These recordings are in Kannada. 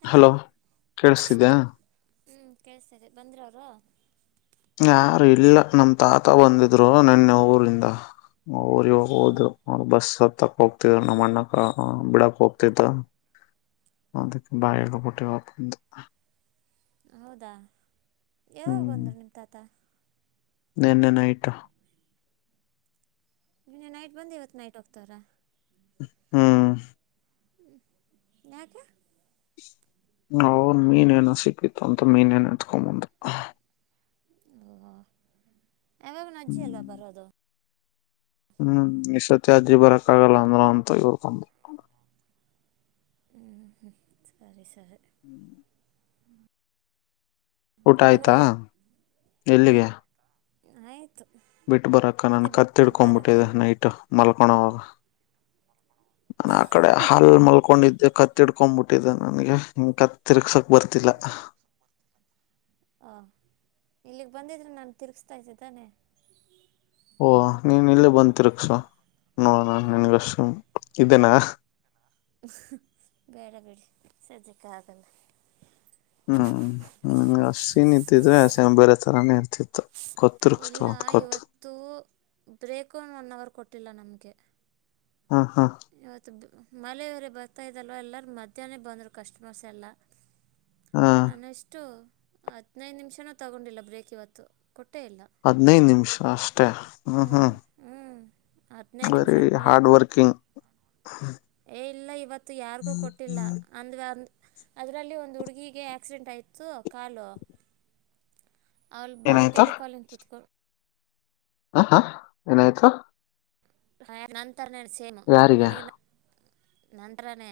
ಹಲೋ ಕೇಳಿಸ್ತಿದ್ಯಾ ಹ್ಮ್ ಕೇಳ್ತತೇರಿ ಬಂದ್ರ ಅವರು ಯಾರ ಇಲ್ಲ ನಮ್ ತಾತ ಬಂದಿದ್ರು ನನ್ನ ನ ಊರಿಂದ ನ ಊರಿಗೆ ಹೋಗ ಓ ಹೋದ್ರು ಬಸ್ ತಕ್ಕ ಹೋಗ್ತಿದ ನಮ್ಮ ಅಣ್ಣಕ್ ಬಿಡಕ್ ಹೋಗ್ತಿದ್ದ ಅದಕ್ಕೆ ಬಾಯ ಆಗಬಿಟ್ಟಿವವಪ್ಪಂತ ಹೌದಾ ಯಾವಾಗ ಬಂದರು ನಿಮ್ ತತ ನೆನ್ನೆ ನೈಟು ನೆನ್ನ ನೈಟ್ ಬಂದು ಇವತ್ತು ನೈಟ್ ಒಂತರ ಹ್ಮ್ ಯಾಕೆ ಅವನ್ ಮೀನ್ೇನ ಸಿಕ್ಕಿತ್ತು ಅಂತ ಮೀನೇನ್ ಎತ್ಕೊಂಬಂದ ಗವಾ ಯಾಗ ನಜ್ಜಿ ಅಲ್ಲವಾ ಬರ್ದು ಹ್ಮ್ ಇತ್ತ ಅಜ್ಜಿ ಬರಕ್ ಆಗಲ್ಲ ಅಂದ್ರ ಅಂತ ಇವರ್ಕೊಂಡು ಹ್ಮ್ ಹ್ಮ ಸರಿ ಸರಿ ಹ್ಮ್ ಊಟ ನೀನು ಆಯ್ತಾ ಹೋಗಿ ಎಲ್ಲಿಗೆ ಆಯ್ತು ಬಿಟ್ಟ ಬರಕ್ಕ ನನ್ ಬರೋಕ್ಕೆ ಕತ್ತಿಡ್ಕೊ್ಬಿಟ್ಟಿದೆ ನೈಟ್ ಮಲ್ಕ ಒಣ ನಾನ ಆ ಕಡೆ ಹಾಲ್ ಮಲ್ಕೊಂಡಿದ್ದೆ ಕತ್ತಿಡ್ಕೊಂಡ್ಬಿಟ್ಟು ಟ್ಟ ನನಗೆ ಹಿ ಕತ್ ತಿರ್ಗ್ಸ ವರ್ತಿಲ್ಲ ಾ ಇಲ್ಲಿಗೆ ಬಂದಿದ್ರೆ ನಾನು ತಿರ್ಗ್ಿಸತಾ ಇದ್ದೆ ತಾನೆ ಓ ನೀನ್ ಇಲ್ಲಿ ಬಂತ ತಿರುಕ್ಷಸ ಅನ್ನು ನನಗೆಷ್ಟ ಇದನಾ ಬೆಳ ಬೆಡಿಿ ಸ ಚಕ್ಕಾದಲ್ಲ ಹ್ಮ್ ಹ್ಮ್ ಅಷ್ಟನ್ ಇದ್ದಿದ್ರೆ ಬೇರೆ ತರಾನೇ ಇರ್ತಿ ಇಲ್ಲ ಇವತ್ತು ಬ್ರೇಕ್ನ್ ಒನ್ ಅವರ್ ಕೊಟ್ಟಿಲ್ಲ ನಮಗೆ ಹಾ ಹಾ ಮಳೆಯವರೆ ಬರ್ತಾ ಇದಲ್ವ ಎಲ್ಲರ ಮಧ್ಯಾಹ್ನನೆ ಬಂದ್ರು ಕಸ್ಟಮರ್ಸ್ ಎಲ್ಲ ಹಾ ನಾನು ಎಷ್ಟು ಹದ್ಿನೈದು ನಿಮಿಷನೂ ತಗೊಂಡಿಲ್ಲ ಬ್ರೇಕ್ ಇವತ್ತು ಕೊಟ್ಟೇ ಇಲ್ಲ ಹದ್ನೈದು ನಿಮಿಷ ಅಷ್ಟೇ ಹ್ಮ ಹ್ಞೂ ಹಾ ಹ್ಞೂ ಹದಿನೈದು ವೆರಿ ನಿಮಿಷನೂ ಇಲ್ಲ ಹಾರ್ಡ್ ವರ್ಕಿಂಗ್ ಇಲ್ಲ ಇವತ್ ಯಾರಿಗೂ ಕೊಟ್ಟಿಲ್ಲ ಅಂದ್ ಅದರಲ್ಲಿ ಒಂದು ಹುಡುಗಿಗೆ ಆಕ್ಸಿಡೆಂಟ್ ಆಯ್ತ್ ಕಾಲು ಅವ್ಳ ಬರೀಟೆಿಕಾಲಂಗ ಕುೂತ್ಕೊು ಹಾ ಹಾ ಏನಾಯ್ತ ಹ ನನ್ ತರಣ ಸೇಮ ಯಾರಿಗೆ ನನಗೆ ನಂತರನೇ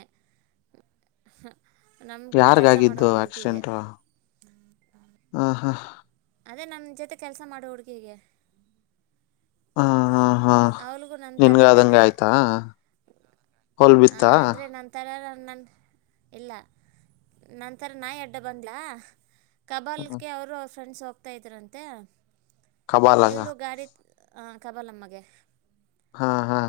ಯಾರ್ಗಗಿದ್ದು ಆಕ್ಸಿಡೆಂಟು ಹ ಹಾ ಅದೇ ನನ್ನ ಜೊತೆ ಕೆಲಸ ಮಾಡೋ ಹುಡುಗಗೆ ಹಾ ಹಾ ಹಾ ನಿನ್ಗದಂಗೆ ಥರನೇ ಆಯ್ತಾ ಹೊಲ್ ಬಿತ್ತಾ ನ [unintelligible] ಇಲ್ಲ ನಂತರ ನಾಯಿ ಅಡ್ಡ ಬಂದ್ಲಾ ಕಬಾಲ್ ಕೆ ಅವರು ಫ್ರೆಂಡ್ಸ್ ಹೋಗ್ತಾ ಇದ್ರಂತೆ ಕಬಾಲಾಗ ಇವ್ಳು [unintelligible] ಗಾಡಿ ಆ ಕಬಾಲಮ್ಮಗೆ ಹಾ ಹಾ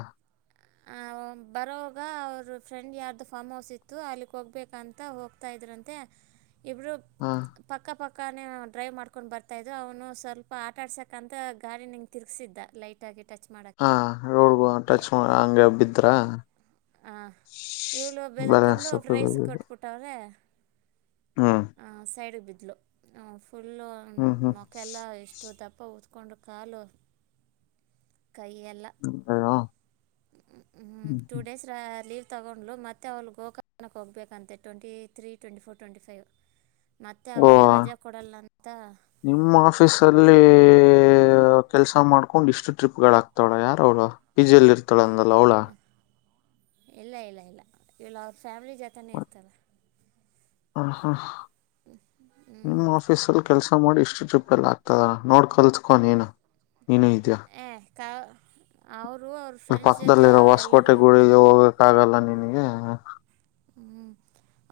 ಬರೋಗ ಅವ್ರ ಫ್ರೆಂಡ್ ಯಾರ್ದು ಫಾರ್ಮ್ ಹೌಸ್ ಇತ್ತು ಅಲ್ಲಿಗೆ ಹೋಗ್ಬೇಕಂತ ಹೋಗ್ತಾ ಇದ್ರಂತೆ ಇಬ್ಬರು ಹಾ ಪಕ್ಕ ಪಕ್ ಕನೆ ಡ್ರೈವ್ ಮಾಡ್ಕೊಂಡ್ ಬರ್ತಾ ಇದ್ರು ಅವನು ಸ್ವಲ್ಪ ಆಟ ಆಡ್ಸಕ್ ಅಂತ ಗಾಡಿನ ಇಂಗ್ ತಿರ್ಗ್ಸಿದ್ದ ಲೈಟ್ ಆಗಿ ಟಚ್ ಹ [unintelligible] ಟಚ್ ಮಾಡ ಹಂಗ ಬಿದ್ರ ಹ ಇವಳ ಬ್ಯಾಲೆನ್ಸ್ ಬೆದರ್ಕೊಂಡು ತಪ್ಪಿ ಫ್ರೈಸ್ ಬಿದ್ದಿದ್ದು. ಕಟ್ಬಿಟ್ಟವ್ರೆ ಹ್ಮ್ ಹ ಸೈಡ್ ಬ [unintelligible] [unintelligible] ಹ ಫುಲ್ಲು ಹ್ಮ್ ಹ್ಮ್ ಮಕ್ಕೆಲ್ಲ ಎಷ್ಟು ತಪ್ ಪತ್ಕೊಂಡು ಕಾಲು [unintelligible] ಹ್ಮ್ ಟೂ ಡೇಸ್ ರ ಲೀವ್ ತೊಗೊಂಡ್ಲು ಮತ್ತೆ ಅವ್ಳ ಗೋಕರ್ಣಕ್ಕೆ ಹೋಗ್ಬೇಕಂತೆ twenty three twenty four twenty five ಮತ್ತೆ ಓ ಅವಾಗ ರಜೆ ಕೊಡಲ್ಲ ಅಂತ ನಿಮ್ಮ ಆಫೀಸ ಅಲ್ಲಿ ಕೆಲ್ಸ ಮಾಡ್ಕೊಂಡ್ ಇಷ್ಟು ಟ್ರಿಪ್ಗೆಳಕ್ತಾವಳ ಯಾರ ಅವಳು ಪಿಜಲ್ಲಿ ಇರ್ತಾಳ ಅಂದಲ್ಲ ಅವಳ ಇಲ್ಲ ಇಲ್ಲ ಇಲ್ಲ ಇವಲಳ ಅವ್ರ ಫ್ಯಾಮಿಲಿ ಜೊತನೇ ಇರ್ತಳ ಹ ಹ ಹ್ಞೂ ನಿಮ್ಮ ಆಫೀಸಲ್ಲಿ ಕೆಲ್ಸ ಮಾಡಿ ಇಷ್ [unintelligible] ಟ್ರಿಪ್ ಎಲ್ಲ ಆಗ್ತದ ನೋಡ್ ಕಲ್ತ್ಕೊಂಡ ನೀನು ನೀನು ಇದ್ಯಾ ಏ ಕಾ ಅವರು ಅವ್ರ ಫ್ರೆಂಡ್ಸ್ ಜೊತೆ ಅವ್ರ ಎಲ್ಲರಿಗೂ ಕ್ಕ ಆಗಲ್ಲ ನಿನಗೆ ಹ್ಮ ಹ್ಮ್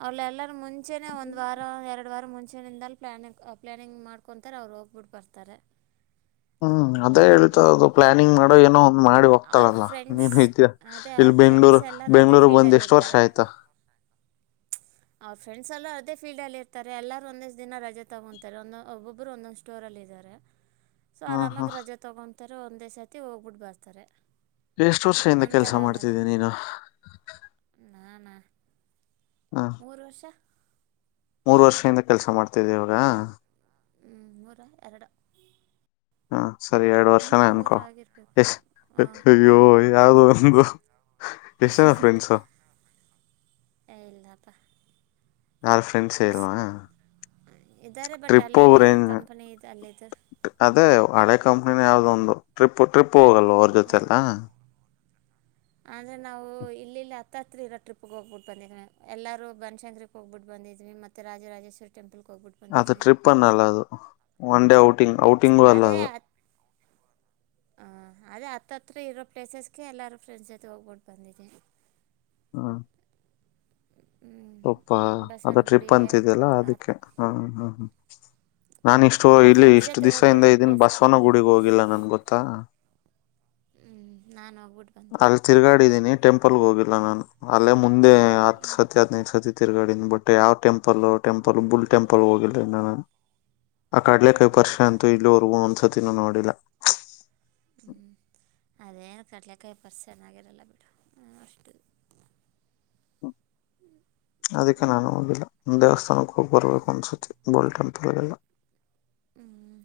ಅಲ್ಲೆಲ್ಲ ಮುಂಚೆನೆ ಒಂದ್ ವಾರ ಎರಡ ಎರಡು ವಾರ ಮುಂಚೆಯಿಂದಲ ಪ್ಲಾನಿಂಗ ಆ ಪ್ಲ್ಲಾನಿಂಗ್ ಮಾಡ್ಕೊತಾರೆ ಅವ್ರು ಹೋಗ್ಬಿಟ್ಟು ಬರ್ತಾರೆ. ಹ್ಮ್ [unintelligible] ಅದೇ ಹ್ಮ್ ಹೇಳ್ತದು [unintelligible] ಪ್ಲಾನಿಂಗ್ ಮಾಡೋ ಏನೋ ಮಾಡಿ ಅವ್ರ ಹೋಗ್ತಾಳಲ್ಲ ಫ್ರೆಂಡ್ಸ್ ನೀನು ಇದ ಅದೇ ಇಲ್ಲಿ ಅವ್ರ ಬೆಂಗ್ಳೂರ್ ಫ್ರೆಂಡ್ಸ್ ಎಲ್ಲರೂ ಅದೇ ಬೆಂಗ್ಳೂರು ಬಂದ ಫೀಲ್ಡಲ್ಲಿ ಎಷ್ಟ್ ವರ್ಷ ಇರ್ತಾರೆ ಆಯ್ತ. ಅವ್ರ ಫ್ರೆ್ ಎಲ್ಲೂ ಅದೇ ಫೀಲ್ಡಲ್ಲಿ ಇರ್ತಾರೆ ಎಲ್ಲರೂ ಒಂದೇ ದಿನ ರಜೆ ತಗೊತಾರೆ ಒಂದ ಒಬ್ಬೊಬ್ಬರು ಒಂದೊಂದು ಸ್ಟೋರಲ್ಲ ಇದಾರೆ. ಸೊ ಹ್ಮ್ ಹ್ಮ್ ಆರಾಮಾಗಿ ರಜೆ ತೊಗೊಂಡ. ತರ ಒಂದೇ ಸರ್ತಿ ಹೋಗ್ಬಿಟ್ಟ ಬರ್ತಾರೆ. ಎಷ್ಟು ವರ್ಷದಿಂದ ನನ್ನ ಕೆಲ್ಸ ಥರ ಅಲ್ಲಲ್ಲ ಮಾಡ್ತಿದ್ದೀ ನೀನು. ನಾನಾ ಮೂರು ವರ್ಷ. ಮೂರು ವರ್ಷದಿಂದ ಕೆಲಸ ಮಾಡ್ತಿದ್ದವಾಗ. ಹ್ಮ್ ನೂರ ಎರಡು. ಹಾ. ಸರಿ ಎರಡು ಹ್ಞೂ ವರ್ಷನೇ ಮೂರು ಅನ್ಕೊ ಆಗಿರಬೇಕಂದು ಎಷ್ಟ ಹಾಂ ಅಯ್ಯೋ ಯಾವ್ದು ಅನ್ಗೋ. ಎಲ್ಲ. ಯಾರು ಫ್ರೆಂಡ್ಸ್ಲ್ಲವಾ ಇದ್ದಾರೆ ಬಟ್ ಟ್ರಿಪ್ಪ ಅಲ್ಲೇ ಕಂಪನಿ ಇದು ಅಲ್ಲಿದ್ದು ಅ ಅಡಕಂ ಯಾವದ ಒಂದು ಟ್ರಿಪ್ ಟ್ರಿಪ್ ಹೋಗಲ್ವ ಅವ್ರ ಜೊತೆಲ್ಲ ಅಂದ್ರೆ ನಾವು ಇಲ್ಲಿಲ್ಲಿ ಹತ್ತ ಹತ್ರಿ ಇರೋ ಟ್ರಿಪ್ಗೆ ಹೋಗ್ಬಿಟ್ಟು ಬಂದಿದ್ ಎಲ್ಲಾರೂ ಬನಶಂಕರಿ ಹೋಗ್ಬಿಟ್ಟು ಬಂದಿದ್ವಿ ಮತ್ತೆ ರಾಜರಾಜೇಶ್ವರಿ ಟೆಂಪಲ್ ಅದು ಟ್ರಿಪ್ಪಾ ನಲ್ಲ ಅದು ಒನ್ ಡೇ ಔಟ್ ಟಿಂಗ್ ಔಟಿಂಗ್ಗಳು ಅಲ್ಲ ಅ ಹ ಅದೇ ಹತ್ತತ್ರ ಇರೋ ಪ್ಲೇಸಸ್ಗೆ ಎಲ್ಲಾರೂ ಫ್ರೆಂಡ್ಸ್ ಜೊತೆ ಹೋಗ್ಬಿಟ್ಟು ಬಂದಿದೆ ಹಾ ತಪ್ಪಾ ಅದ ಬಸವನ ಟ್ರಿಪ್ ಗುಡಿಗೆ ಅಂತಿದ್ಯಲ್ಲಾ ಅದು ಅದಕ್ಕೆ ಹಾ ಹ್ಮ್ ಹ್ಮ್ ನಾನ ಇಷ್ಟು ಎಲ್ಲ ಇಲ್ಲಿ ಫ್ರೆಂಡ್ಸ್ ಇಷ್ಟು ಜೊತೆ ದಿವ್ ಇಿಂದ ಹೋಗಿರೋದು ಇದನ್ ಪ್ಲೇಸು ಬಸ್ವನ ಗುಡಗ್ ಹೋಗಿಲ್ಲ ನನ್ ಗೊತ್ತಾ ಹ್ಮ್ ನಾನ ಅಲ್ಲಿ ತಿರ್ಗಾಡಿದೀನಿ ಟೆಂಪಲ್ ಹೋಗಿಲ್ಲ ನಾನು ಅಲ್ಲೇ ಮುಂದೆ ಹತ್ತು ಸತಿ ಹದಿನೈಂದು ಸತಿ ತ್ತಿರ್ಗಾಿಂದ ಬಟ್ ಯಾವ್ ಟೆಂಪಲ್ ಟೆಂಪಲ್ ಬುಲ್ ಟೆಂಪಲ್ ಹೋಗಿರ್ ನಾನು ಆ ಕಾಡ್ಲೆ ಹ್ಞೂ ಕೈ ಪರ್ಷ ಅಂತು ಇಲ್ಲಿೋರ್ಗ ಅನ್ಸುತ್ತೆ ತಿನ್ನ ನೋಡಿಲ್ಲ ಹ್ಮ್ ಅದೇ ಕಡ್ಲೆಕಾಯಿ ಪರ್ಸ್ ಚೆನ್ನಾಗಿರಲ್ಲ ಬಿಡು ಅಷ್ಟ ಅದಕ್ಕೆ ನಾನು ಹೋಗಿಲ್ಲ ಒ ದೇವಸ್ಥಾನಕ್ಕೆ ಹೋಗ್ ಬರ್ಬೇಕು ಅನ್ಸತಿ ಗೋಲ್ಡ್ ಟೆಂಪುಲ್ಗಳಲ್ಲ ಹ್ಮ್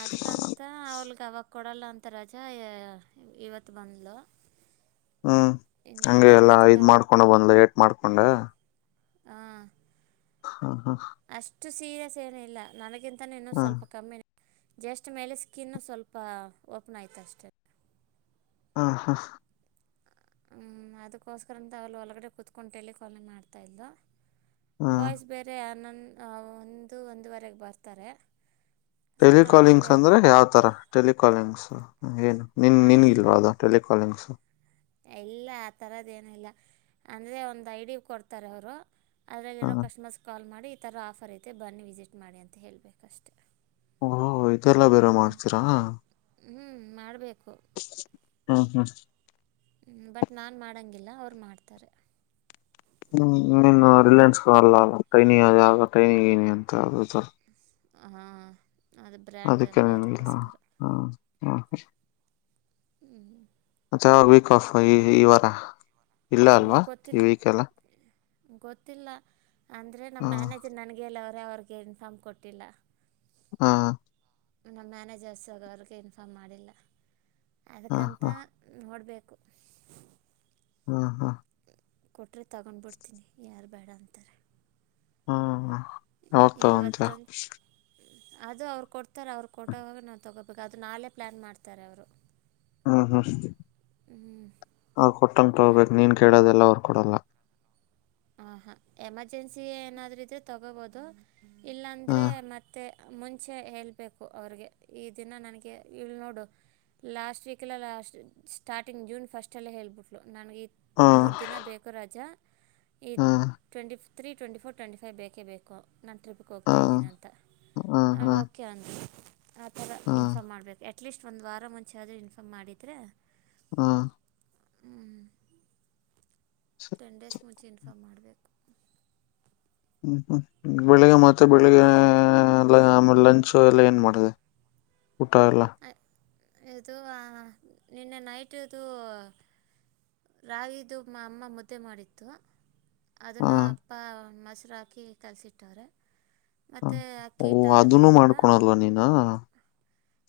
ಅದ್ಕಂತ ಅವಳಗ ಅವ ಕೊಡಲ್ಲ ಅಂತ ರಜಾ ಇವತ್ತು ಬಂದಲು ಹ್ಮ್ ಹಗೆ ಎಲ್ಲಾ ಇದ್ ಅಲ್ಲು ಮಾಡ್ಕೊಂಡ ಬಂದ್ ಏಟ್ ಮಾಡ್ಕೊಂಡ ಹಾ ಹ್ಮ ಹಾ ಅಷ್ಟು ಸೀರಿಯಸ್ ಏನೂ ಇಲ್ಲ ನನಗಿಂತ ಇನ್ನು ಹ ಸ್ವಲ್ಪಮ್ಮಿ ಜಸ್ಟ್ ಮೇಲೆ ಸ್ಕಿನ್ ಸ್ವಲ್ಪ ಓಪನ್ ಆಯ್ತ ಅಷ್ಟೆ ಹಾ ಹಾ ಹ ಅದಕ್ಕೋಸ್ಕರಂತ ಅವಲ್ಲಿ ಒಳಗಡೆ ಕುೂತ್ಕಂಟಿ ಕೊಲೆ ಮಾಡ್ತಾ ಇದವು ಹಾ ಬಾಯ್ಸ್ ಬೇರೆ ಆನಂದ ಆ..... ಒಂದು ಒಂದೂವರೆಗೆ ಬರುತ್ತಾರೆ. ಟೆಲಿಕಾಲಿಂಗ್ಸ್ ಅಂದ್ರೆ ಯಾವ್ತರ ಟೆಲಿಕಾಲಿಂಗ್ಸ್ ಏನು ನಿನ್ ನಿನ್ಗಿಲ್ವಾ ಅದು ಟೆಲಿಕಾಲಿಂಗ್ಸ ಎಲ್ಲ ಆ ತರದ ಏನಿಲ್ಲ ಅಂದ್ರೆ ಒಂದು ಐಡಿ ಕೊಡ್ತಾರೆ ಅವರು ಅದ್ರಲ್ಲಿ ಇರೋ ಹ ಕಸ್ಟಮರ್ಸ್ ಕಾಲ್ ಮಾಡಿ ಥರ ಆಫರ್ ಐತೆ ಬನ್ನಿ ವಿಸಿಟ್ ಮಾಡಿ ಅಂತ ಹೇಳಳ್ಬೇಕಷ್ಟೆ ಹೋ ಇದೆಲ್ಲ ಬೇರೆ ಮಾಡ್ತೀರಾ ಮಾಡ್ಬೇಕು ಹ್ಮ ಹಾ ಬಟ್ ನಾನು ಮಾಡಂಗಿಲ್ಲ ಅವ್ರು ಮಾಡ್ತಾರೆ ಹ್ಮ್ ಇನ್ನು ರಿಲಯನ್ಸ್ ಅಲ್ಲ ಅಲ್ಲಾ ಟ್ರೈನಿಂಗ್ ಅದ್ಯಾವುದೋ ಟ್ರೈನಿ ಗಿನಿ ಅಂತ ಅ ಸರ್ ಹಾ ಅದಕ್ಕೆನಲ್ಲ ಹ್ಮ ಹಾ ಹ್ಮ್ ಹ್ಮ ಮತ್ತೆ ವೀಕ್ ಆಫ್ ಈ ಈ ವಾರ ಇಲ್ಲ ಇನ್ನುೂ ಅಲ್ವಾ ಈ ಗೊತ್ತಿಲ್ಲ ವೀಕ್ ಎಲ್ಲ ಗೊತ್ತಿಲ್ಲ ಅಂದ್ರೆ ನಮ್ಮ ಹಾ ಮ್ಯಾನೇಜರ್ ನನ್ಗೆ ಹೇಳವರೇ ಡ್ರೈವರಿಗೆ ಇನ್ಫಾರ್ಮ್ ಕೊಟ್ಟಿಲ್ಲ ಹಾ ನಮ್ಮ ಮ್ಯಾನೇಜರ್ಸ್ ಅವ್ರಿಗೆ ಇನ್ಫಾರ್ಮ್ ಮಾಡಿಲ್ಲ ಹಾ ಅದ್ಕಂತ ಹಾ ನೋಡ್ಬೇಕು ಹಾ ಹಾ ಕೊಟ್ರೆ ತಗೊಂಡ್ಬಿಡ್ತೀನಿ ಯಾರು ಬೇಡ ಅಂತಾರೆ ಹಾ ಯಾವ್ದು ತಗೊಂತಿಯ ಇವತ್ತೊಂದು ಅದು ಅವ್ರು ಕೊಡ್ತಾರೆ ಅವ್ರು ಕೊಟ್ಟವಾಗ ನಾವು ತೊಗೋಬೇಕು ಅದು ನಾಳೆ ಪ್ಲ್ಯಾನ್ ಮಾಡ್ತಾರೆ ಅವರು ಹ್ಮ್ ಹ ಹ ಹ್ಞೂ ಅವ್ರ್ ಕೊಟ್ಟನ್ ತಗಬೇಕಕ್ ನೀನ್ ಕೇಳೋದೆಲ್ಲ ಅವರು ಕೊಡಲ್ಲ ಆ ಹಾ ಎಮರ್ಜೆನ್ಸಿ ಏನಾದ್ರರು ಇದ್ರೆ ತಗೋಬಹದು ಹಾ ಇಲ್ಲಾಂದ್ರೆ ಮತ್ತೆ ಮುಂಚೆ ಹೇಳಬೇಕು ಅವ್ರಿಗೆ ಈ ದಿನ ನನಗೆ ಇಲ್ಲಿ ನೋಡು ಲಾಸ್ಟ್ ವೀಕಲ್ಲ ಲಾಸ್ಟ್ ಸ್ಟಾರ್ಟಿಂಗ್ ಜೂನ್ ಫಸ್ಟಲ್ಲೇ ಹೇಳ್ಬಿಟ್ಲು ನನಗೆ ಹಾ ಮೂರು ದಿನ ಬೇಕು ರಜಾ ಹಾ ಟ್ವೆಂಟಿ ತ್ರೀ ಟ್ಂಟ ಫೋ ಟ್ವೆಟಿ ೈವ ಬೇಕೇ ಬೇಕು ನಾನು ಟ್ರಿಪ್ಿಗೆ ಹಾ ಹೋಗ್ತಾಯ ಇದ್ದೀನಿ ಅಂತ ಹಾ ಹಾಂ ಹಾ ಓಕೆ ಅಂದ ಆ ಅದ ಹಾ ಇನ್ಫ್ಮ್ ಮಾಡಬೇಕು ಅಟ್ಲೀಸ್ಟ್ ಒಂದು ವಾರ ಮುಂಚೆರೆ ಇನ್ಫಾರ್ಮ್ ಮಾಡಿದರೆ ಹಾ [inaudible] ಸ- ಟೆನ್ ಡೇಸ್ ಮುಂಚೆ ಇನ್ಫಾರ್ಮ್ ಮಾಡಬೇಕು.. ಹ್ಮ ಹ್ಮ ಹ್ಮ ಬೆಳಿಗ್ಗೆ ಮತ್ತೆ ಬೆಳಿಗ್ಗೆ ಎ ಆ ಮೇಲೆ ಲಂಚ್ ಎಲ್ಲ ಎನ್ನ ಮಾಡಿದೆ ಊಟ ಎಲ್ಲ ಇದು ಆ ನಿನ್ನೆ ನೈಟದುು ರಾಗಿದು ಮಾ ಅಮ್ಮ ಮುದ್ದೆ ಮಾಡಿತ್ತು.. ಹಾ ಅದನಾ ಅಪ್ಪಾ ಮಸ್ತಿ ರಾಕಿ ಕಲಸಿಟ್ಟಾರೊ ಹ ಓ ಅದನು ಮಾಡ್ಕೊಳಲ್ವಾ ನೀನು.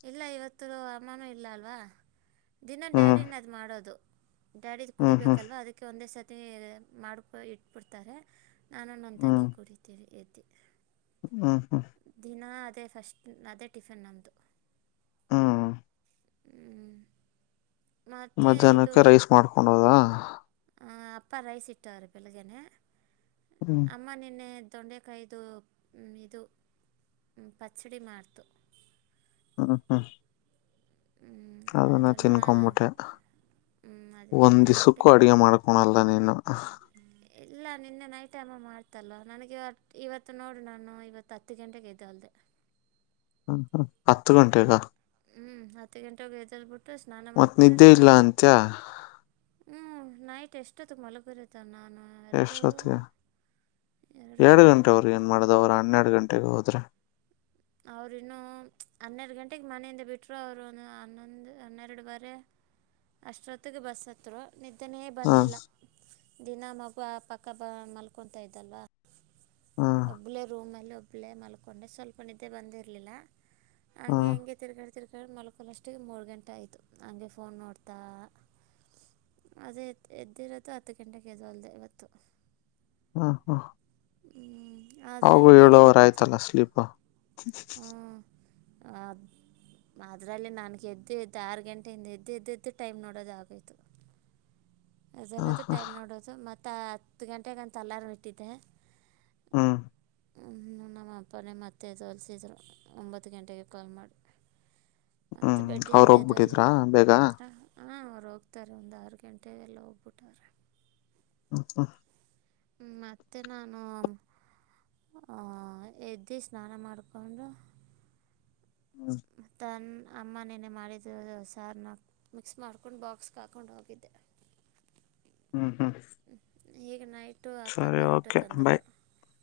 ಇಲ್ಲ ಇವತ್ತು ಅಮ್ಮನೂ ಇಲ್ಲ ಅಲ್ವಾ ದಿನ ಹ್ಮ್ ಡ್ಯಾಡಿನ ಅದು ಮಾಡೋದು ಡ್ಯಾಡಿದ ಹ್ಮ್ ಹ್ಮ್ ಕುಡಿಬೇಕಲ್ವಾ ಅದಕ್ಕೆ ಒಂದೇ ಸತಿ ಮತ್ತೆ ಮಾಡಕ್ ಇಟ್ಬಿಡ್ತಾರೆ ನಾನು ನನ್ನ ತಂಗಿ ಕೊಡಿ ತಿವಿ ಹ್ಮ ಹ್ಮ ಮತ್ತು ಫಸ್ಟ್ ಅದೇ ಟಿಫಿನ್ ನಮ್ಮದು ಹ್ಮ ಹ್ಮ ಮತ್ತು ಮಧ್ಯಾಹ್ನಕ್ಕೆ ರೈಸ್ ಮಾಡ್ಕೊಂಡೋದಾ. ಹ ಅಪ್ಪಾ ರೈಸ್ ಇಟ್ಟಾರ ಬೆಳ್ಳಗೆ ನೆ ಹ್ಮ್ ಅಮ್ಮ ನಿನ್ನೆದ ತೊಂಡೆಕಾಯ್ದು ಇದು ಪಚ್ಚಡಿ ಮಾಡತು ಹ್ಮ ಹ್ಮ ಅದನ್ನ ಅದನ್ನು ತಿನ್ಕೊಂಬಿಟ್ಟೆ ಅದೇ ಒಂದ್ ತಿನ್ಕೊಂಡ್ಬಿಟ್ಟೆ ದಿಸ್ಕ್ಕೂ ಅಡ್ಗೆ ಮಾಡ್ಕೊಳಲ್ಲ ನೀನು. ಇಲ್ಲ ನಿನ್ನೆ ನೈಟ್ ಅಮ ಮಾಡ್ತಲ್ವ ನನಗೆ ಇವತ್ತು ಇವತ್ತು ನೋಡಿ ನಾನು ಇವತ್ತು ಹತ್ತು ಗಂಟೆಗೆ ಎದ್ದೇಲ್ದೆ ಹ ಹ ಹತ್ತು ಗಂಟೆಗಾ ಹ್ಮ್ ಹತ್ ಗಂಟೆಗ ಬೆದಲ್ ಬುಟ್ಟ ಬಿಟ್ಟು ಸ್ನಾನ ಮತ್ ಮಾಡ್ಕೊಂಡಾರ ನಿದ್ದೆ ಇಲ್ಲ ಅಂತ್ಯ ಹ್ಮ್ ನೈಟ್ ಎಷ್ಟತ್ತು ಮಾಲಗಿರೋದಾ ನಾ ಎಷ್ಟೊತ್ತಿಗೆ ಎರಡು ಗಂಟೆಯವರಿಗೆ ಏನ್ ಮಾಡ್ದ ಅವ್ರ ಹನ್ನೆರಡು ಗಂಟೆಗೆ ಹೋದ್ರೆ. ಅವರು ಇನ್ನೂ ಹನ್ನೆರಡು ಗಂಟೆಗೆ ಮನೆಯಿಂದ ಬಿಟ್ರು ಅವ್ರೂನು ಒಂದ ಹನ್ನೊಂದು ಹನ್ನೆರಡು ವರೆ ಅಷ್ಟೊತ್ತಿಗೆ ಬಸ್ ಹತ್ತರು. ನಿದ್ದೆನೆ ಹ ಬಂದಿಲ್ಲ ದಿನಾ ಮಗುವ ಪಕ್ಕ ಬ ಮಲ್ಕೊಂತ ಆಯ್ತಲ್ವಾ ಹ ಒಬ್ಬಲೆ ರೂಮ್ನಲ್ಲ ಓ ಓಬ್ಳಲೆ ಮಲ್ಕೊಂಡೆ ಸ್ವಲ್ಪ. ನಿದ್ದೆ ಬಂದಿರಲಿಲ್ಲ. ಹ ಹಂಗೆ ಹೆಂಗೆ ತಿರ್ಗ. ತಿರಗಳ ಮಲ್ಕಲ್ಲಷ್ಟಿಗೆ ಮೂರ ಗಂಟೆ ಆಯಿತು ಹಂಗೆ ಫೋನ್ ನೋಡ್ತಾ ಅದೇ ಎದ್ದಿರೋದು ಹತ್ತು ಗಂಟೆಗೆ ಎದ್ದೋಳ್ದೆ ಇವತ್ತು. ಹಾ ಹಾ ಅವು ಅದರಲ್ಲಿ ಬೇರೆ ಏಳು ವರೆ ಇವತ್ತು ಆಯ್ತಲ್ಲ ಸ್ಲೀಪು ಆ ಅದರಲ್ಲಿ ನನಗೆ ಎದ್ದಿದ್ದು ಆರ್ ಗಂಟೆಯಿಂದ ಎದ್ದು ಎದ್ದು ಎದ್ದು ಟೈಮ್ ನೋಡೋದ ಆಗೋಯ್ತು ಹ ಎದ್ದೇಳೋದು ಹ ಟೈಮ್ ನೋಡೋದು ಮತ್ ಆ ಹತ್ ಗಂಟೆಗಂತ ಅಲರಾಮ ಇಟ್ಟಿದ್ದೆ ಹಾ ನಮ್ಮ ಅಪ್ಪನೇ ಮತ್ತೆ ಎದ್ದೋಳಸಿದ್ರು ಒಂಬತ್ ಗಂಟೆಗೆ ಕಾಲ್ ಮಾಡಿ ಮತ್ತು ಹ್ಮ್ ಅವ್ರ ಬೆಡ್ಡಿಂದ ಹೋಗ್ಬಿಟ್ಟಿದ್ರಾ ಎದ್ದೇಳಲಿಲ್ಲ ಬೇಗ ಹಾಂ ಅವ್ರು ಹೋಗ್ತಾರೆ ಒಂದು ಆರ ಗಂಟೆಗೆಲ್ಲ ಹೋಗ್ಬಿಟ್ಟಾರೆ ಹ ಹಾ ಮತ್ತೆ ನಾನು ಅ ಎದ್ದಿ ಸ್ನಾನ ಮಾಡಕೊಂಡು ಹ್ಮ ತನ್ನ ಅಮ್ಮ ನೆನ್ನೆ ಮಾಡಿದ್ದ ಸಾರನ್ನ ಮಿಕ್ಸ್ ಮಾಡ್ಕೊಂಡು ಬಾಕ್ಸ್ಗೆ ಹಾಕೊಂಡು ಹೋಗಿದ್ದೆ ಹ್ಮ್ ಹ್ಮ್ ಈಗ ನೈಟ್ ಟು ಅಪ್ಪ ಸರಿ ಪರೋಟೆ ಓಕೆ ಬಾಯ್ ತಂದ್ರು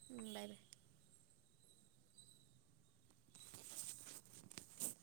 ಭಾಯಿ